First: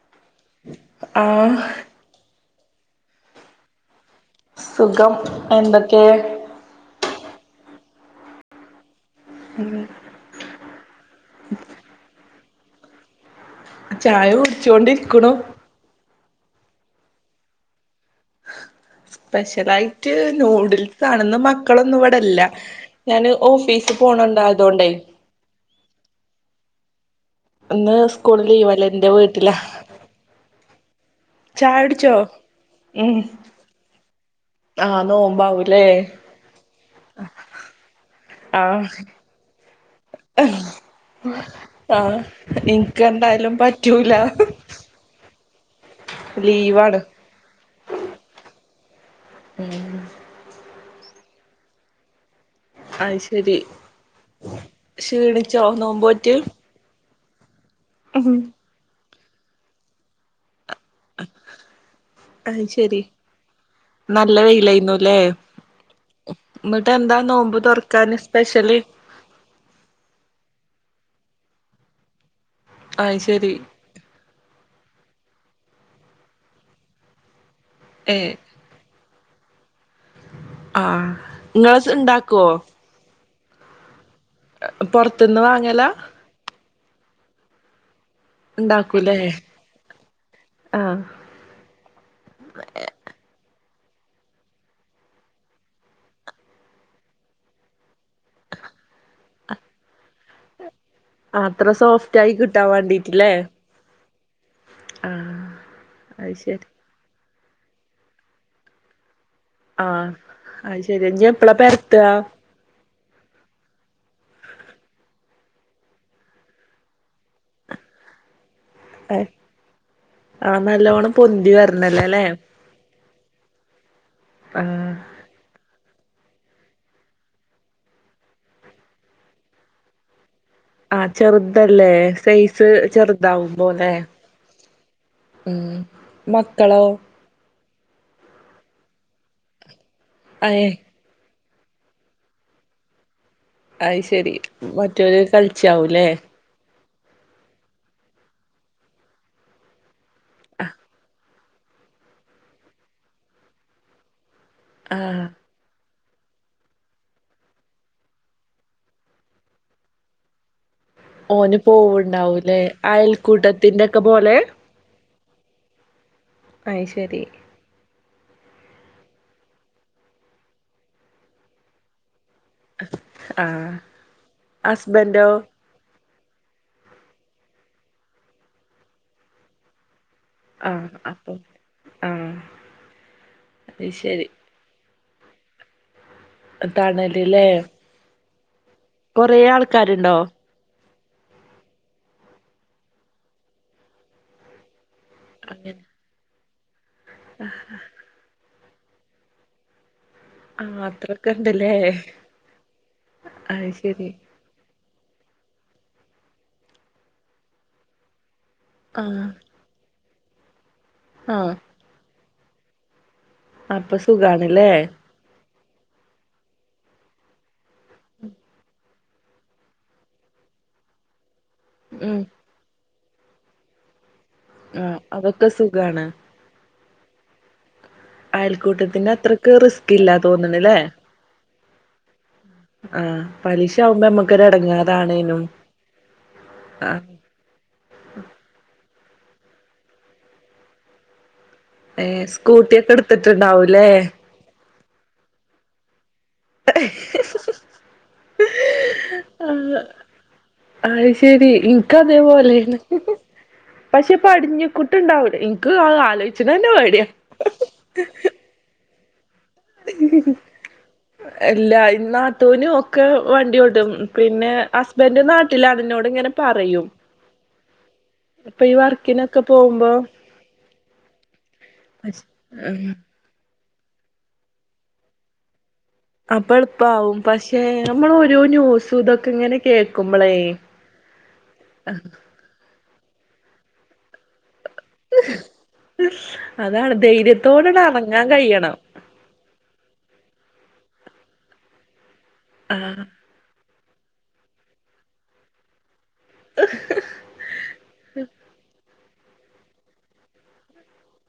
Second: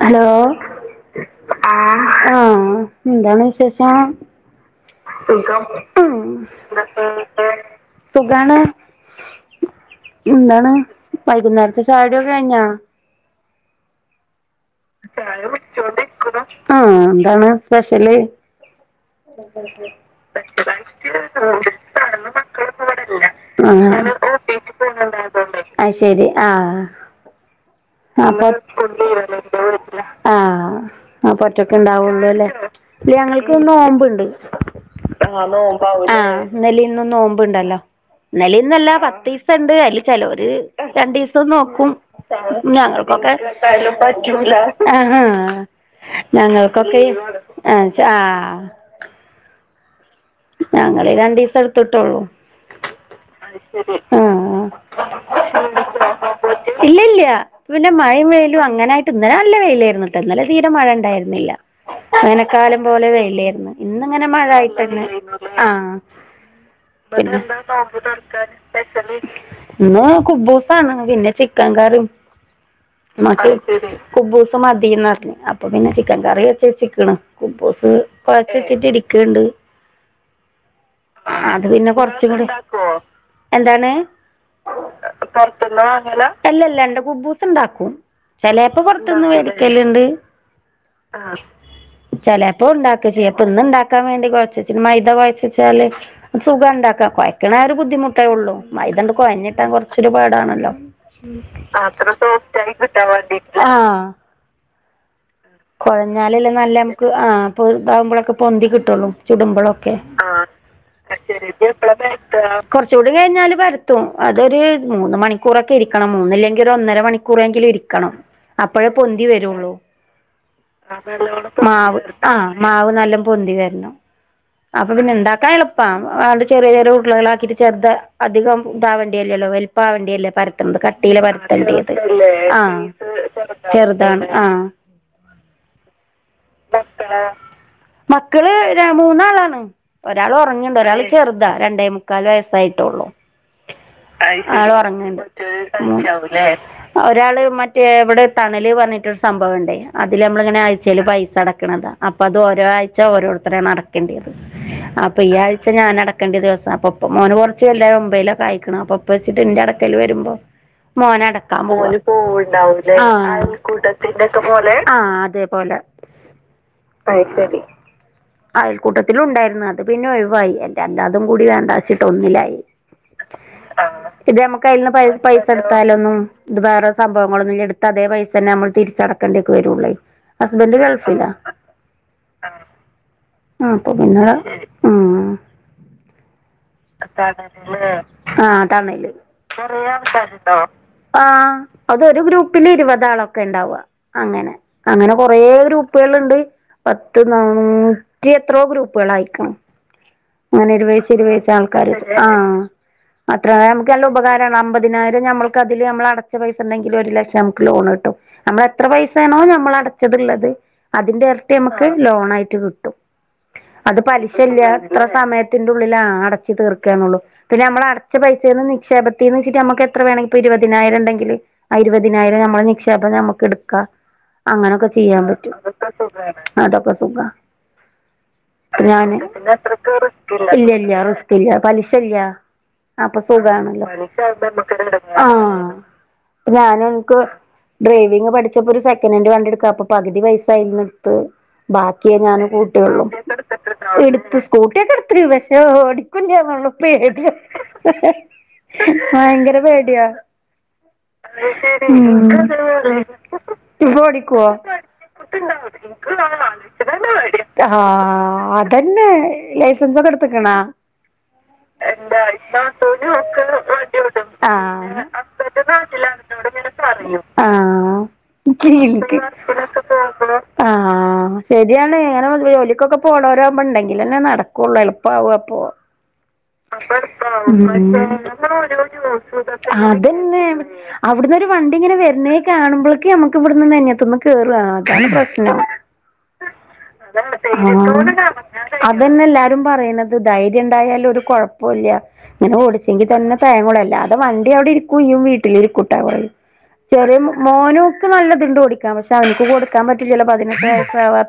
Hello ആഹ് ആ ആ ന്താണ് വിശേഷം സുഖം സുഖം എന്തൊക്കെ മ് സുഖാണ് ഉം ന്താണ് വൈകുന്നേരത്തെ ചാ കഴിഞ്ഞാ ചായ കുട്ച്കൊണ്ടിരിക്ണു ആ ന്താണ് സ്പെഷ്യല് സ്പെഷ്യലായിട്ട് നൂഡിൽസാണ് ഇന്ന് മക്കളൊന്നും ഇവടെല്ല ഞന് ഓഫീസി പോണണ്ടായതോണ്ടേ അഹ് ശരി ആ ഇന്ന് സ്കൂള് അപ്പൊ ലീവലേ ഇൻ്റെ വീട്ടിലാ ആ അപ്പോറ്റെക്ക് ചായ കുടിച്ചോ ണ്ടാവോള്ളൂ ലെ ഉം ല്യ ഞങ്ങൾക്ക് നോമ്പ്ണ്ട് ആഹ് ആ നോമ്പാവൂലേ നോബാവില്ലേ ഇനേലിം ഇന്നും നോമ്പ് ണ്ടല്ലോ ആഹ് ഇന്നലിന്നല്ല പത്തീസണ്ട് അയ്‌ല് ചേലോര് രണ്ടീസം നോക്കും ആഹ് ഞങ്ങൾക്ക ഇൻക്കെന്തായാലും പറ്റൂല [unintelligible] ആ ലീവാണ് ഞങ്ങൾക്കൊക്കെ ആ ആ [unintelligible] ഞങ്ങള് രണ്ടീ സം ട്ത്ത്ട്ടോള്ളൂ അത് ശരി ആ ആ ക്ഷീണിച്ചോ നോമ്പോറ്റ് ഇല്ല്യ ഇല്ല്യ പിന്നെ മഴയും ഉം വെയിലും അങ്ങനൊയിട്ട് ഇന്നനെ നല്ല വെയിലായിർന്നൂട്ടോ ഇന്നെലെ തീരെ മഴ ഇണ്ടായിരുന്നില്ല അത് വേനക്കാലം ശരി പോലെ വെയ്‌ലെർന്നു ഇന്നിങ്ങനെ നല്ല മഴ ആയിട്ടന്നെ വെയിലായിരുന്നുല്ലേ ആ ന്നിട്ട് എന്താ ഇന്ന് നോമ്പ് തുറക്കാന് സ്പെഷ്യല് കുബുസാണ് പിന്നെ ചിക്കം കറിം അയ് മ [unintelligible] ക്ക ശരി കുബൂസും മതി ന്ന് അപ്പ പിന്നെ ചിക്കൻ കറി വേച്ചച്ചിക്ക്ണ് കബൂസ് ഏ കൊയ്ച്ചച്ചിട്ട് ഇരിക്ണ്ട് ആഹ് അത് ഇങ്ങള് പിന്നെ കൊറച്ചും കൂടി ഇണ്ടാക്കുവോ എന്താണ് പൊറത്തുന്ന് വാങ്ങലാ അല്ലല്ല എന്റെ കുബ്ബൂസ് ണ്ടാക്കും ചേലെപ്പൊ ഇണ്ടാക്കൂലേ പോർത്ത്ന്ന് വേർത്തല്ണ്ട് ആഹ് ആ ചെ ലേപ്പോ ഉണ്ടാക്ക ചെയ്യുപ്പൊ ഇന്ന് ഉണ്ടാക്കാൻ വേണ്ടി കൊറച്ചച്ചന് മൈ ന്താ കൊയ് ചെച്ചാല് സുഖാ ഉണ്ടാക്കാൻകൊഴയ്ക്കണ ആ ഒരു ബുദ്ധിമുട്ടേ ഉള്ളൂ മൈ ങ്ങണ്ട് കൊയ്ഞ്ഞിട്ടാൻ കുറച്ച [inaudible] ണല്ലോ അത്ര സോഫ്റ്റ് ആയി കിട്ടാൻ [unintelligible] വേണ്ടീട്ടില്ലേ വേണ്ടീട്ട് ആഹ് അയ് ശരി കുഴഞ്ഞാലല്ലെനല്ല നമുക്ക് ആ അപ്പൊ ഇതാവുമ്പോഴൊക്കെ പൊന്തി കിട്ടുള്ളൂ ചുടു ആഹ് ആ അയ് ശരി ഇഞ്ഞ് കത്തി രേ എപ്പളാ ബ പെരത്താ പ്ളാപര്ത്ത കൊർ ചൂട് കഴിഞ്ഞാല് പരത്തും അതൊരു മൂന്ന് മണിക്കൂറൊക്കെ ഇരിക്കണം ചുട് കയ്ത്താലൊമൂന്നില്ലെങ്കിൽ ഒരു ഒന്നര മണിക്കൂറെങ്കിലും ഇരിക്കും [inaudible] കണം അപ്പഴേ പൊന്തി വരുള്ളൂ ആഹ് നല്ലോണം പൊന്തി മാവ് വരണല്ലേ ല്ലേ ആ മാവ് നല്ല പൊന്തി വർനം ആഹ് അപ്പൊ പിന്നെ ഇ ണ്ടാക്കാനെൾ പ്പ അണ്ട് ചെറിയ ഉർള ' ക്ളെ റക്കീട്ട് ചെറുത അധികം വെൽപ്പാവണ്ടില്ലേ വലപ്പ ആവേണ്ടിയല്ലേ പര ആഹ് എന്ത്കട്ടിയില് ചെറുതല്ലേ പരത്തേണ്ടത് ലേ അ സൈസ് ചെറുതാവുമ്പോല്ലേ ചെറുതാണ് ആ ഉം മക്കളോ മക്കള് രമൂന്നാളാണ് ഒരാൾ അയ് ഒറങ്ങിണ്ട് ഒരാൾ ചെർ ദരണ്ടേ മുക്കാല് വയസ്സായിട്ടുള്ളൂ ശരി അയ് ആളൊർങ്ങ് മറ്റോര് കളിച്ചാവൂലേ ണ്ട് ഒരാള് മറ്റേ ഇവിടെ തണല് ആ ഒരാള് ഇവടെ തണല്പറഞ്ഞിട്ടരു സംഭവം ണ്ടേ അതില് നമ്മളിങ്ങനെ ആ അയച്ചൽ പൈസ [inaudible] അടക്കണത അപ്പൊ അത് ഒരാഴ്ച ത്തടക്കണത അപ്പൊതഓരോ അടക്കണ അപ്പൊ ത്ഓരോആയ്ച ഓരോരുത്തരാണ് അ ടക്കേണ്ടത് അപ്പൊ ആഹ് ഈ ആഴ്ച ഞാൻട നക്കണ്ടിിവസ അപ്പൊപ്പ മോന് ക്കെ ക്കണ്ട്യത് അപ്പൊ പ്പം േമാന്കുറച്ച് വെല് തായ് ഒമ്പൈലോ കായ്ക്ക്ണ് അപ്പൊപ്പ വച്ചിട്ടിന്റെ അടക്കൽ വരുമ്പോ വരുമ്പോ മോനട ഓന് ക്കാമോന് പോവ്ണ്ടാവൂലേ പോവണ്ടാവലേ ആ അയൽ അയൽക്കൂട്ടത്തിന്റെക്കെ കൂട്ടത്തിന്റെ ഒക്കെ പോലെ ആ തേപോലെ അയ് ശരി [inaudible] അയൽക്കൂട്ടത്തില ഉണ്ടായിരുന്നു അയൽകൂട്ടത്തിലും ഇണ്ടായ് നിഅത് പിന്നെ ഒഴിവായി അല് രണ്ടാതും കൂടി വേണ്ടച്ചിട്ട് ഒന്നിലായി ആഹ് അഇത് നമക്ക് അതിൽന്ന് ഹസ്ബന്റോ പൈപൈസ എടുത്താല ന്നും ഇത് വേറെ സംഭവങ്ങളൊന്നും എടുത്ത് അതേ പൈസ തന്നെ നമ്മൾ തിരിച്ചടക്കേണ്ടി ഒക്കെ വരുൂല്ലേ അല് ആഹ് കേളപ്പില്ല അപ്പൊ ആഹ് അത് ആപ്പൊ പിന്ന ശരി ത തണല്ല്ലേ ണലിലെആതണല് കൊറേ ആൾക്കാരുണ്ടോ കൊറവാക്ണ്ടൊ ആ് അതൊരു ഗ്രൂപ്പില് ഇരുപതാളൊക്കെ ഉണ്ടാവുക അങ്ങനെ അങ്ങനെ കൊറേ അങ്ങനെ ഗ്രൂപ്പുകള്ണ്ട് പത്ത് നാനൂററി എത്രോ ഗ്രൂപ്പുകൾായിണം ആഹ് അങ്ങനിരുപേച്ചി അത്രൊക്കെ രുപേച്ചആൾ ഇണ്ട്ല്ലേ ആ അത്ര അത് നമുക്കല്ല ശരി ഉപകാരാണ് അമ്പത് പതിനായിരം അതില് നമ്മൾ അടച്ച പൈസ ഉണ്ടെങ്കിൽ ഒരു ലക്ഷം നമുക്ക് ലോൺ കിട്ടും നമ്മൾ എത്ര ആഹ് പൈസയാണോ നമ്മൾ അടച്ചത്ള്ളത് അതിന്റെ ആഹ് അരത്തെ നമുക്ക് ലോണ ആായിട്ട് കിട്ടും [inaudible] [inaudible] അപ്പൊ അത് പലിശല്ല സുഖാണ്ല്ലേ ത്ര സമയത്തിന്റെ ഉള്ളില അട തീർക്കന്നുള്ളുന്ന നമ്മ അടച്ച ച്ച് തീർക്കാന്നുള്ളു പിന്നെ നമ്മളടച്ചപൈസേ നു നിക്ഷേപത്തി ന്ന് ച്ചിട്ട് നമുക്ക് എത്ര വേണമെങ്കിലും ഇരുപതിനായിര ണ്ടെങ്കില് ഇപ്പോ ഉം ഇരുപതിനായിരം ഉണ്ടെങ്കില് ആഇരുപതിനായിരം നിക്ഷേപം നമുക്ക് എടുക്ക അങ്ങനൊക്കെ ആഹ് ചെയ്യാൻ അതൊക്കെ പറ്റും സുഖാണ് അതൊക്കെ സുഖം അയൽക്കൂട്ടത്തിന്റെ അത്രക്ക് റിസ്ക് ഇല്ല ഞാന്ഇല്ല തോന്ന്ണ്ല്ലേ ഇല്ല റിസ് പലിശല്ല അപ്പൊ ആഹ് പലിശ സുഖണല്ലോ ആവുമ്പോ നമ്മക്കൊരു എടങ്ങേറാണേനും ആഹ [inaudible] ആഹ് ഞാനിൻക്ക് ഡ്രൈവിങ് പഠിച്ചപ്പോ സെക്കനൻഡ് വണ്ടിടുക്കുക അപ്പൊ പകുതി പൈസ ദിൽന്ട്യത്ത് ഏ ബാക്കിയേ ഞാനും കൂട്ടിയെ സ്കൂട്ടിയൊക്കെ ഉള്ളു എടുത്തിട്ടുണ്ടാവൂല്ലേ എടുത്ത് സ്കൂട്ടിയക്കെ എടുത്തി പക്ഷേ ഓ കുഞ്ഞാാനള്ളപ്പേട ഭയങ്കര ആഹ് പേടിയ അത് ശെരി ശരി ഇൻക്ക് അതേപോലെയാണ് എന്തിനപേടി ഇജ്ജ് പക്ഷെ ഓടിക്കോ പടിഞ്ഞിക്കുട്ടുണ്ടാവൂലേ ഇൻക്ക് അത് ആലോചിച്ച്ണന്നെ പേടിയാ ആ അതൻ ന്നെ ലൈസൻസൊക്കെ എടുത്തക്കണാ എല്ല നാട്ടൂനും ഒക്കെ വണ്ടിോടും പിന്നെ ആ ഹസ്ബൻഡ് നാട്ടിലാാണ്ോട് ഇങ്ങനെ പറയും ഇപ്പൊ ഈ വർക്കിനൊക്കെ ബസിലൊക്ക പോകുമ്പോ പോകുന്ന മ്പളോആ ശരിയാണെഇങ്ങനെ ഉം ജോലിക്കൊക്കെ പോണ ു ഉണ്ടെങ്കിൽന്നെ നടക്കുവുള്ളൂ എൽപ്പാകുംഅപ്പൊ അപ്പൊ എളുപ്പാവും പക്ഷെ പ്പ നമ്മൾ ഓരോ ന്യൂസും ഇതൊക്കെ ഇങ്ങനെ കേൾക്കുമ്പളേ അവിടുന്നൊരു വണ്ടിങ്ങനെ വരുന്നേ കാണുമ്പോഴേക്ക നമുക്ക് ഇവിടുന്ന്ത്തൊന്ന് കേ ആതനപട്ടന അതാണ് ധൈര്യത്തോടണ്ട് എറങ്ങാൻ കഴിയണം അതന്നെ എല്ലും പറയുന്നത് ായാല കുഴപ്പല്ല ഇങ്ങനെ ടിച്ചെങ്കി ആഹ് തന്നെ തയങ്ങളല്ല ല്ല അത വണ്ടി അവിടെ ഇരിക്കയും വീട്ടിൽിരിക്ക ചെറിയ മോനക്ക് നല്ലത്ണ്ട പടിക്കാം പക്ഷെ അവനിക്ക് കൊടുക്കാൻ പറ്റും ചിലപ്പോ അതിനക്ക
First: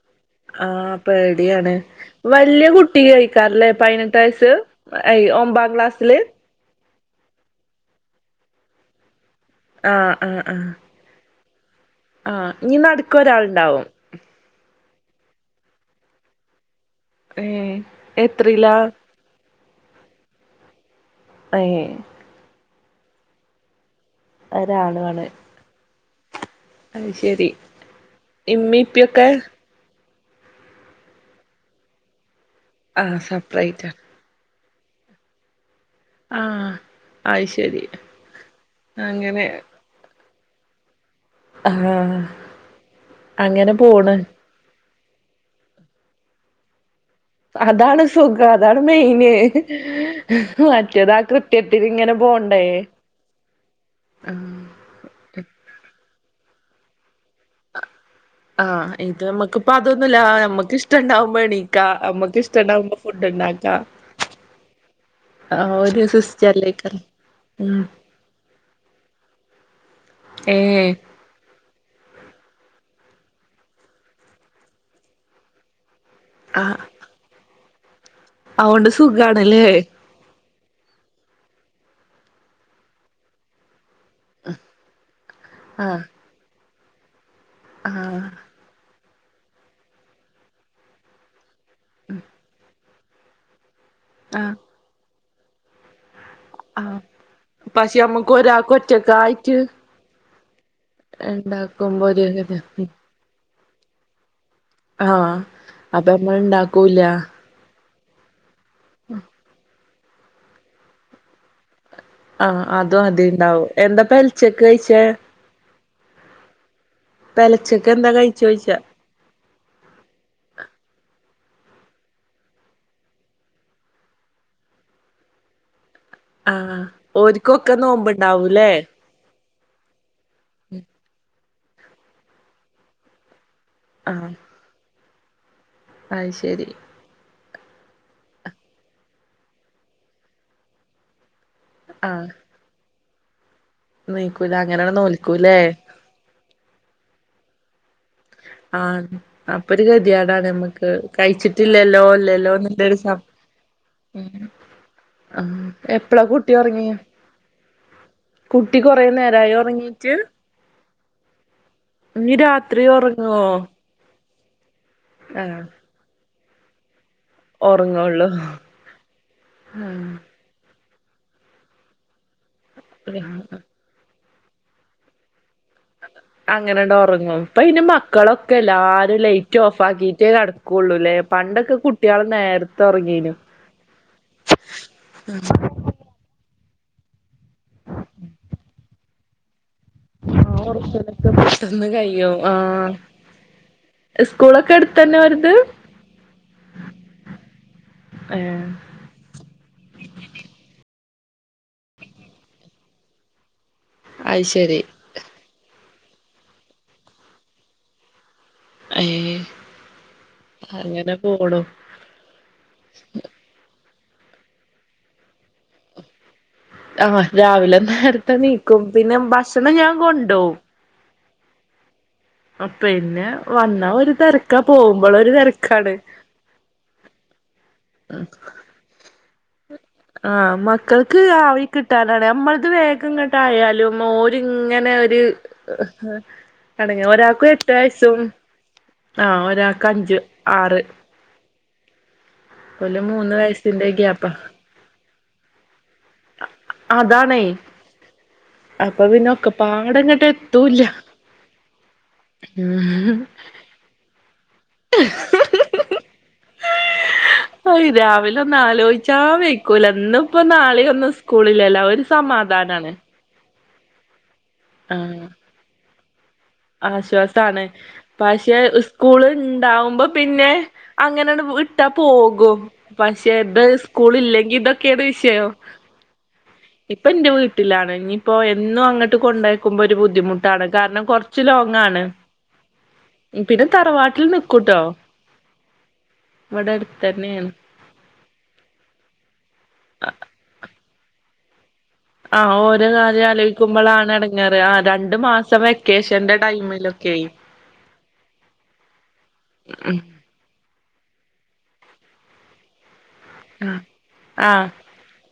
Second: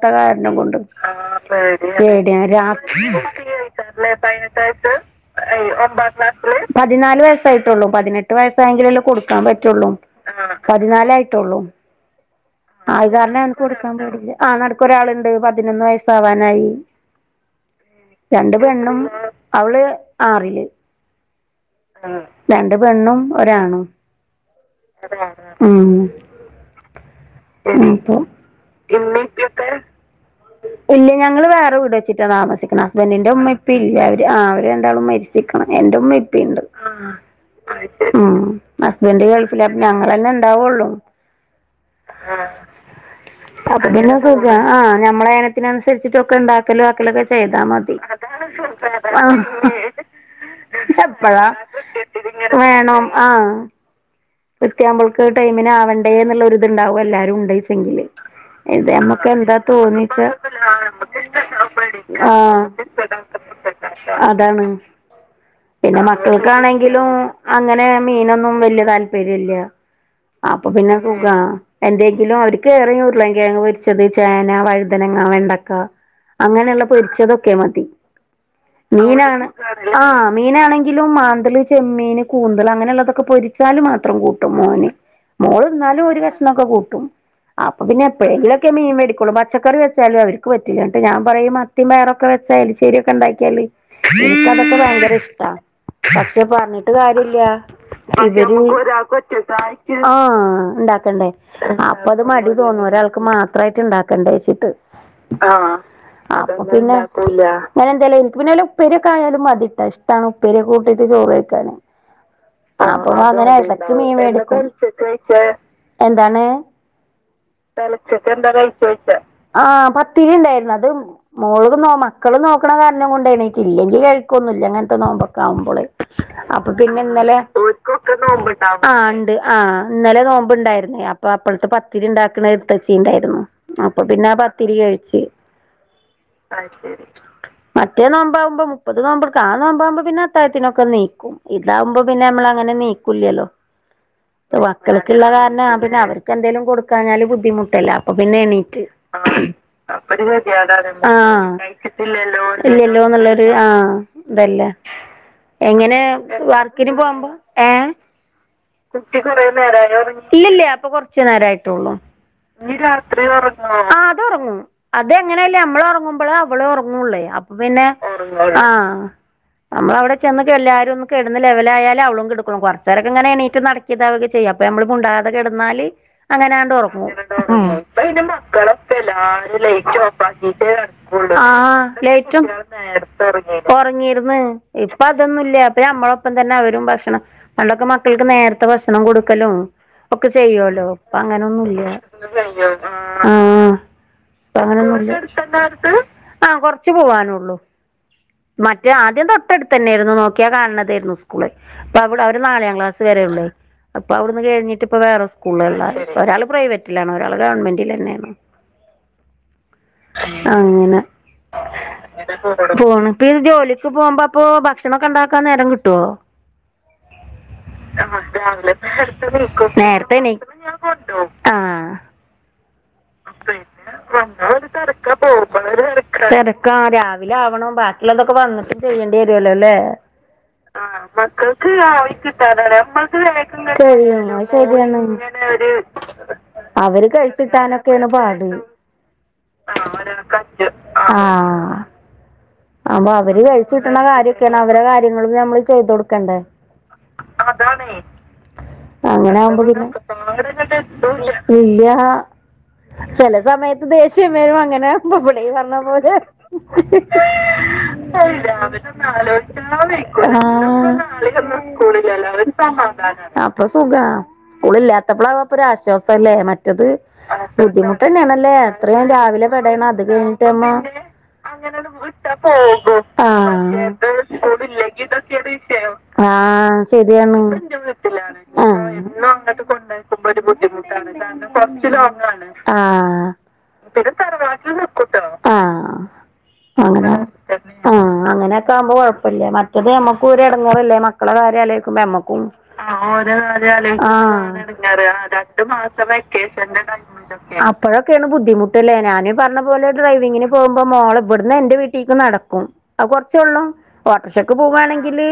കാരന കൊണ്ട് ആഹ് പേടിയാണ് പടിയ വല്യ കുട്ടി രാത്രി കഴിക്കാറില്ലേ പതിനെട്ട് പന വയസ്സ് ചച്ച അയ് ഒമ്പാം ക്ലാസ്സില് ഒംബ ്ലാസ് പ്ലസ് പതിനാല് വയസായിട്ടുള്ളൂ പതിനെട്ട് വയസ്സായെങ്കിലല്ലേ കൊടുക്കാൻ പറ്റുള്ളൂ ആഹ് ആഹ് ആഹ് പതിനാല ആഹ് ഇനി നടുക്ക് ാര ഒരാളുണ്ടാവും കൊടുക്കാൻ പടില്ല ഒരാളുണ്ട് പതിനൊന്ന് വയസ്സ ആാവാനായി ഏ എത്രല്ല വെണ്ണും അവള് ആറില് ഏഹ് ര പെണ്ണും ഒരാണ ഒരാള് ആണ് ഉ അത് ശരി പ്പ ഇമ്മി ഇപ്പിയൊക്കെ ഇിപ്പക്ക ഇല്ല ഞങ്ങള് വേറെ വീടെ വെച്ചിട്ടാ താമസിക്കുന്നത് ആഹ് ഹസ്ബൻഡിന്റെ ഉമ്മ ഇപ്പ സെപ്പറേറ്റാ ഇല്ല അവര് ആ രണ്ടാളും മരിച്ചിക്കണം എന്റെ ഉമ്മ ഇപ്പുണ്ട് ആഹ് അത് ശരി ഉ ഹസ്ബന്ഡ അങ്ങനെ കേൾഫില ഞങ്ങന്നെ ള്ള അോ ആഹ് അങ്ങനെ പോണ് ആ ഞമ്മള അനത്തിനുസരിച്ചിട്ടൊക്കെ ഉണ്ടാക്കല ആക്കലൊക്കെ ചെയ്താൽ മതി അതാണ് സുഖം അതാണ് മെയിന് മറ്റേത് ആ ചപ്പള കൃത്യത്തിന് ഇങ്ങനെ പോണ്ടേ വേണം ആ ആ ആഹ് വൃത്തിയാുമ്പോൾക്ക് ടൈമിന് ആവണ്ടേ എന്നുള്ളരിത്ണ്ടാവും എല്ലാരും ഉണ്ടച്ചെങ്കില് ആഹ് ഇത് നമ്മക്ക് എന്താ നമ്മക്കിപ്പ അതൊന്നുല്ല തോന്നട്ട് നമ്മക്ക് ഇഷ്ടണ്ടാവുമ്പോ എണീക്കാ നമ്മക്ക് ആഹ ഇഷ്ടണ്ടാവുമ്പോ ഫുഡ് ഉണ്ടാക്കാ അതാണ് ആ പിന്നെ ഒരു സിസ്റ്ററിലേക്കാരം മക്കൾക്കാണെങ്കിലും ഉം അങ്ങനെ മീനൊന്നും വല്യ താല്പര്യ ഇല്ല അപ്പൊ ഏഹ് പിന്നെ കുക എന്തെങ്കിലും അവർക്ക്േറെ ൂറലാം കേങ്ങ് പൊരിച്ചത് ചേന വഴുതനങ്ങ വെണ്ടക്ക ആഹ് അങ്ങനെയുള്ള പൊരിച്ചതൊക്കെ മ അതൊണ്ട് മീനാണ് സുഖാണല്ലേ ആ മീനാണെങ്കിലും മാന്ന്തല് ചെമ്മീന് കൂന്തൽ അങ്ങനെയുള്ളതൊക്കെ പൊരിച്ചാല് മാത്രം അത്രം കൂട്ടും മോന് ആഹ് മോൾന്നാലും ഒരു കഷണംമൊക്കെ കൂട്ടും അപ്പൊ പിന്നെ ആഹ് എഴലൊക്കെ മീൻേടിക്കോള്ളും പച്ചക്കറി വെച്ചാലും അവർക്ക് പറ്റില്ലുണ്ട് ഞാ പറയും മത്തിം പേറൊക്കെ തലശ്ശേരി ഒക്കെ ഉണ്ടാക്കിയാല് ആഹ് ഇരിക്കാനൊക്കെ ഭയങ്കര ഇഷ്ട പക്ഷെ പറഞ്ഞിട്ട് ആഹ് കാര്യില്ല പക്ഷെ നമ്മുക്ക് ഒരാൾക്ക് ഒറ്റക്കായിട്ട് ആഹ ഉണ്ടാക്കണ്ടേ ഉണ്ടാക്കുമ്പോ അപ്പൊ അത് ഒരു മടി തോന്നും ഒരാൾക്ക് മാത്രമായിട്ട് ഇണ്ടാക്കേണ്ട ആഹ് ആ അപ്പൊ നമ്മൾ ആ പിന്നെ ഇണ്ടാക്കൂല അങ്ങനെന്തായാലും എനിക്ക് പിന്നാലെ ഉപ്പേരിക്കായാലും മതി ഇട്ടാ ഇഷ്ട ഉപ്പരിയ കൂട്ടയിട്ട് ചോറ് വെക്കാൻ ആഹ് അതും അപ്പൊ അങ്ങനെ അതിണ്ടാവും ഇ എന്താപ്പ പെലച്ചക്ക് കഴിച്ചേ മീൻഴ എന്താണ് പെലച്ചക്ക് എന്താ കഴിച്ചോയ്ച്ച ആ പത്തി ഉണ്ടായിരുന്നു അത മോള് നോ മക്കള് നോക്കണ കാരണം കൊണ്ട്ണേക്ക് ഇല്ലെങ്കിൽ കഴിക്കൊന്നുംല്ല ങ്ങനത്തെ നോമ്പൊക്കെ ആവുമ്പോള് അപ്പൊ ആഹ് പിന്നെ ഇന്നലെ ഓര്ക്കൊക്കെ നോമ്പുണ്ടാവൂലേ ആ ഉണ്ട് ആഹ് ഇന്നലെ നോമ്പ്ണ്ടായിരുന്നേ അപ്പ അപ്പഴത്തെ പത്തിരി ഉണ്ടാക്കണത്തച്ചീണ്ടായിരുന്നു അപ്പൊ പിന്നെ പത്തിരി കഴിച്ചു ആഹ ശരി മറ്റേ നോമ്പാവകുമ്പോ മുപ്പത് നോമ്പടുക്കും ആ നോമ്പാവകുമ്പോ പിന്നെ അത്തായത്തിനൊക്കെ നീക്കും ഇതാവുമ്പോ പിന്നെ ആഹ് നമ്മള അങ്ങനെ നീക്കൂല്ലല്ലോ നീക്കൂല അങ്ങനെയാണ് മക്കളൊക്കെ ഉള്ള നോൽക്കൂല്ലേ കാരണം പിന്നെ അവർക്ക് എന്തേങ്കലും കൊടുക്കാഞ്ഞാല് ബുദ്ധിമുട്ടല്ല പിന്നെ എണീറ്റ് ആഹ് ആ അപ്പൊ ഒരു അപ്പൊരു ഗതികേടാണ് നമ്മക്ക് കേതിയെടാണല്ലേ. കഴിച്ചിട്ടില്ലല്ലോ എന്നുള്ളൊരു ഇല്ലല്ലോ സ നുള്ളരു ആഹ ഇതല്ലേ. ആഹ് എങ്ങനെ എപ്പളാ കുട്ടി വർക്കിനു ഒറങ്ങിയ പോകുമ്പോ ഏ. കുട്ടി കൊറേ നേരായോ ഒറങ്ങീട്ട് ല്ല ല്ല്യ ഇപ്പൊ കൊറച്ച് നേരായിട്ടൊള്ളു ഇനി ഞ്ഞി രാത്രി. ത് ഒറങ്ങുവോ ഒറങ്ങോ? ആ അത്ഒറങ്ങും അത എങ്ങനെയല്ലേ ആഹ് നമ്മള ഒറങ്ങുമ്പളെ അവള് ഒറങ്ങോള്ളെ. അപ്പൊ പിന്നെ ഒറങ്ങുള്ളൂ ഒറങ്ങോള്ളൂ ആഹ നമ്മളവിടെ ചെന്നക്ക എല്ലരും ഒന്ന്. കെടന്ന് ലെവലായാലേ അവളുംകേടുക്കോള്ളു കൊറച്ച് നേരക്കെങ്ങനെ എണീറ്റ് നടക്കീം ദവീമൊക്ക ചെ ചെയ്യാം അപ്പൊ യമ്മള് മുണ്ടാതെ കെടന്നാല്. അങ്ങനെ അങ്ങട് അങ്ങനെണ്ട് ഒറങ്ങും അങ്ങനെ അങ്ങട് ഇപ്പ ഒറങ്ങും ഇനി ഇപ്പൊ പിന്നെ മക്കളൊക്കെ മക്കളൊക്ക എല്ലാരും ഓഫ് ലൈറ്റ് ആക്കിട്ടേ ഓഫാകീറ്റെ കടക്കുള്ളൂല്ലേ കടക്കൊള്ളൂ. പണ്ടൊക്കെ ആഹ് കുട്ടികള് ലേറ്റുംകുട്ടിയാള് നേരത്തെ ഒറങ്ങീനു നേരത്തെ ഒറങ്ങീർന്ന് ഇപ്പ അതൊന്നുംല്ല ഇപ്പൊ നമ്മളൊപ്പം തന്നെ. അവരും ഭക്ഷണം പണ്ടൊക്കെ മക്കൾക്ക് നേരത്തെ ഭക്ഷണം കൊടുക്കലും. ഒക്കെ ആ ചെയ്യല്ലോ? ഇപ്പ ഒറക്കലൊക്കെ അങ്ങനെൊന്നുല്ല. പെട്ടെന്ന് ഒക്കെ കഴിയും ചെയ്യോലോ? ആഹ് അ ആ. സ്കൂളൊക്കെ അങ്ങനെ ഒന്നുല്ല. അടുത്തന്നെ അവരത് എടുത്തന്നെ അനക്ക് ആഹ് കൊറച്ച് പോവാനൊള്ളു. ഏഹ് മറ്റേ ആദ്യം തൊട്ടാട്തന്നെർന്നു നോക്കിയാൽ കാണുന്നതേർന്നു. അപ്പ അവിടെ അവര് നാലാം ക്ലാസ് വരെയൊള്ളെ അപ്പ അവിടന്ന് അത് ശരി കഴിഞ്ഞിട്ട് ഇപ്പ വേറെ സ്കൂളാ ള്ളെ. ഒരാൾ പ്രൈവറ്റിലണ് ഒരാൾ ഗവൺമെന്റിലെന്നെണ്. അ യേ അങ്ങനെ. അങ്ങനെ പോണെടോ പിന്നെ ജോലിക്ക് ക്ക് പോകുമ്പോപ്പോ ഭക്ഷണക്കെ ണ്ടാക്കാൻ നേരം കിട്ടോ. ആഹ് രാവിലെ [unintelligible] നേരത്തെ നീക്കും പിന്നെ നേരത്തെ ഭക്ഷണം ണീക്കും ഞാൻ നേരത്തെ ണീക്കും. ഒ ആഹ് അ പ്പിന്നെ വന്നാ ഒരു തെരക്കാ പോവുമ്പള്. പോവുംമ്പള് ഒരു തെരക്കാ. തെരക്കാ രാവിലെ ആവണം ബാക്കിയുള്ളതൊക്കെ വന്നിട്ട് ചെയ്യണ്ടി ചെയ്യേണ്ടി വരുല്ലോല്ലേ?. ആ മക്കൾക്ക് ആവി കിട്ടാനാണ് നമ്മളത് വേഗങ്ങട്ട് ആയാലും കഴിയും അത് ഓരിങ്ങനെ ശരിയാണ് ഒരു ക്ക്‌ അവര് എടേങ്ങേറ് ഒരാൾക്ക് എട്ട് കഴിച്ചിട്ടൊക്കെയാണ് വയസ്സും പാട് ആ ഒരാൾ അഞ്ച് ആറ്. ആ ഓല് അപ്പൊ മൂന്ന് അവര് വയസ്സിന്റെ കഴിച്ചട്ടണ ഗ്യാപ്പാ കാര്യൊകേണ് അവരുടെ കാര്യങ്ങളെക്കെ നമ്മള് ചെയ്ത കൊടുക്ക ക്കണ്ടേ അതാണേ അതാണെ. അപ്പൊ പിന്നെ അങ്ങനെ ആവുമ്പോ പിന്നെ, ഒക്കപ്പാടെ ഇങ്ങട്ട് ഒക്കപ്പാടെ എത്തൂല്ല എത്തൂല. ഇല്ലാ. ഉം ചെല സമയത്ത് ദേശ്യം ങ്ങനെ മ്പോ ളി പറഞ്ഞ പോലെ, ഇ ഹ് അയ് ഹ ഒന്ന് രാവിലെ ആലോചിച്ചാ നാലെ ഇവട്തീങ്ങൾ വെയ്ക്കൂല ണീക്കും. ഇന്നിപ്പോ ആഹ്! നാളെയും പിന്നെപ്പോ ഒന്നും നാളെ ന്നും സ്കൂളില്ലല്ലോ സ്കൂളിലല്ലോഅ ഒരു സമാധാനാണ് സമാധനാണ്. ആപ്പ് ഇപ്പോ സൂഖാ ആഹ് സ്കൂളില്ലാത്തപ്പളാ പൊരാ ആശ്വാസാണ്. തന്നെയാണല്ലേ പഷെ സ് എത്രയും സ്കൂൾ രാവിലെ പെടയണം അത് ഉണ്ടാവുമ്പോ കഴിഞ്ഞിട്ട് പിന്നെ അമ്മ അങ്ങനെ ണ് വിട്ടാ പോകും. ആ പക്ഷെ ത് സ് സ്കൂളല്ലെങ്കി ഇതൊക്കെണ് വിഷയോ ആ ഇപ്പ ന്റെ ശരിയാണ് വീട്ടിലാണ് ഞ്ഞിപ്പോ ആ എന്നും അങ്ങ് അങ്ങട്ട് കൊണ്ടക്കുമ്പോ ഒരു ബുദ്ധിമുട്ടാണ് കാരണം കുറച് കൊറച്ച് ലോങ്ങാണ്. ആ പിന്നെ തറവാട്ടിൽ നിക്കുട്ടോ. ആ ഇവിടെ അങ്ങനെ അടുത്തന്നെയാണ് ആ. ആ അനൊക്കെ ആവുമ്പോ കൊഴപ്പല്ല. മറ്റേത് നമ്മക്കും ഒരെടങ്ങറല്ലേ മക്കളെ കാര്യ ആലോയിക്കുമ്പ ആ ഓരോ കാര്യം ആലോയിക്കുമ്പളാണ് ആ. എടങ്ങേറ് ആ രണ്ടു മാസം വെക്കേഷന്റെ ടൈമില് ലോ ക്കെ. ക്കെണ് ബുദ്ധിമുട്ട് ലെ? ഞാനീ പറഞ്ഞ പോലെ ഡ്രൈവിങ്ങിന് പോകുമ്പോ മോളെ ഇവിടുന്ന് എന്റെ വീട്ടീക്ക് നടക്കും. അ കുറചൊള്ളു ആഹ് ഓട്ടോർശക്ക് ആഹ് പോവാണെങ്കില്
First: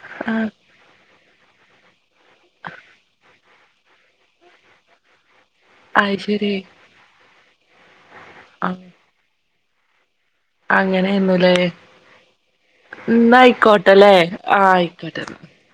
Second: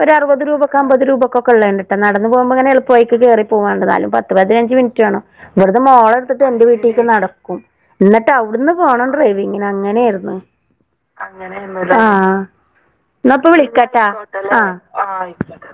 ഒരു അറുപത് ആഹ് രൂപക്ക് അമ്പത് രൂപക്ക്. ഒക്കെ ഉള്ള ഉണ്ട്ട്ട നടന്ന് പോകുമ്പോ ങ്ങനെ എളുപ്പ വയിക്ക് കയറി പോവാണ്ട് ന്നാലും പത്ത് പതിനഞ്ച് മിനിറ്റ് വേണം. വട്ന്ന് അത് മോളെ എടുത്തിട്ട് ശരി എന്റെ വീട്ടീക്ക് നടക്കും. ന്നിട്ട് അവിടുന്ന് പോണം ഡ്രൈവിങ്ങിന് അങ്ങനെർന്ന്. അങ്ങനെ അ ആയിരുന്നുല്ലേ അങ്ങനെന്നു ലെ? ആ. എന്നാ ന്നപ്പ വിളിക്കാട്ടാ, ആയിക്കോട്ടല്ലേ വെച്ചോട്ടേലെ അ ആഹ് ആയിക്കോട്ടെന്നാ ആയിക്കോട്ടെ.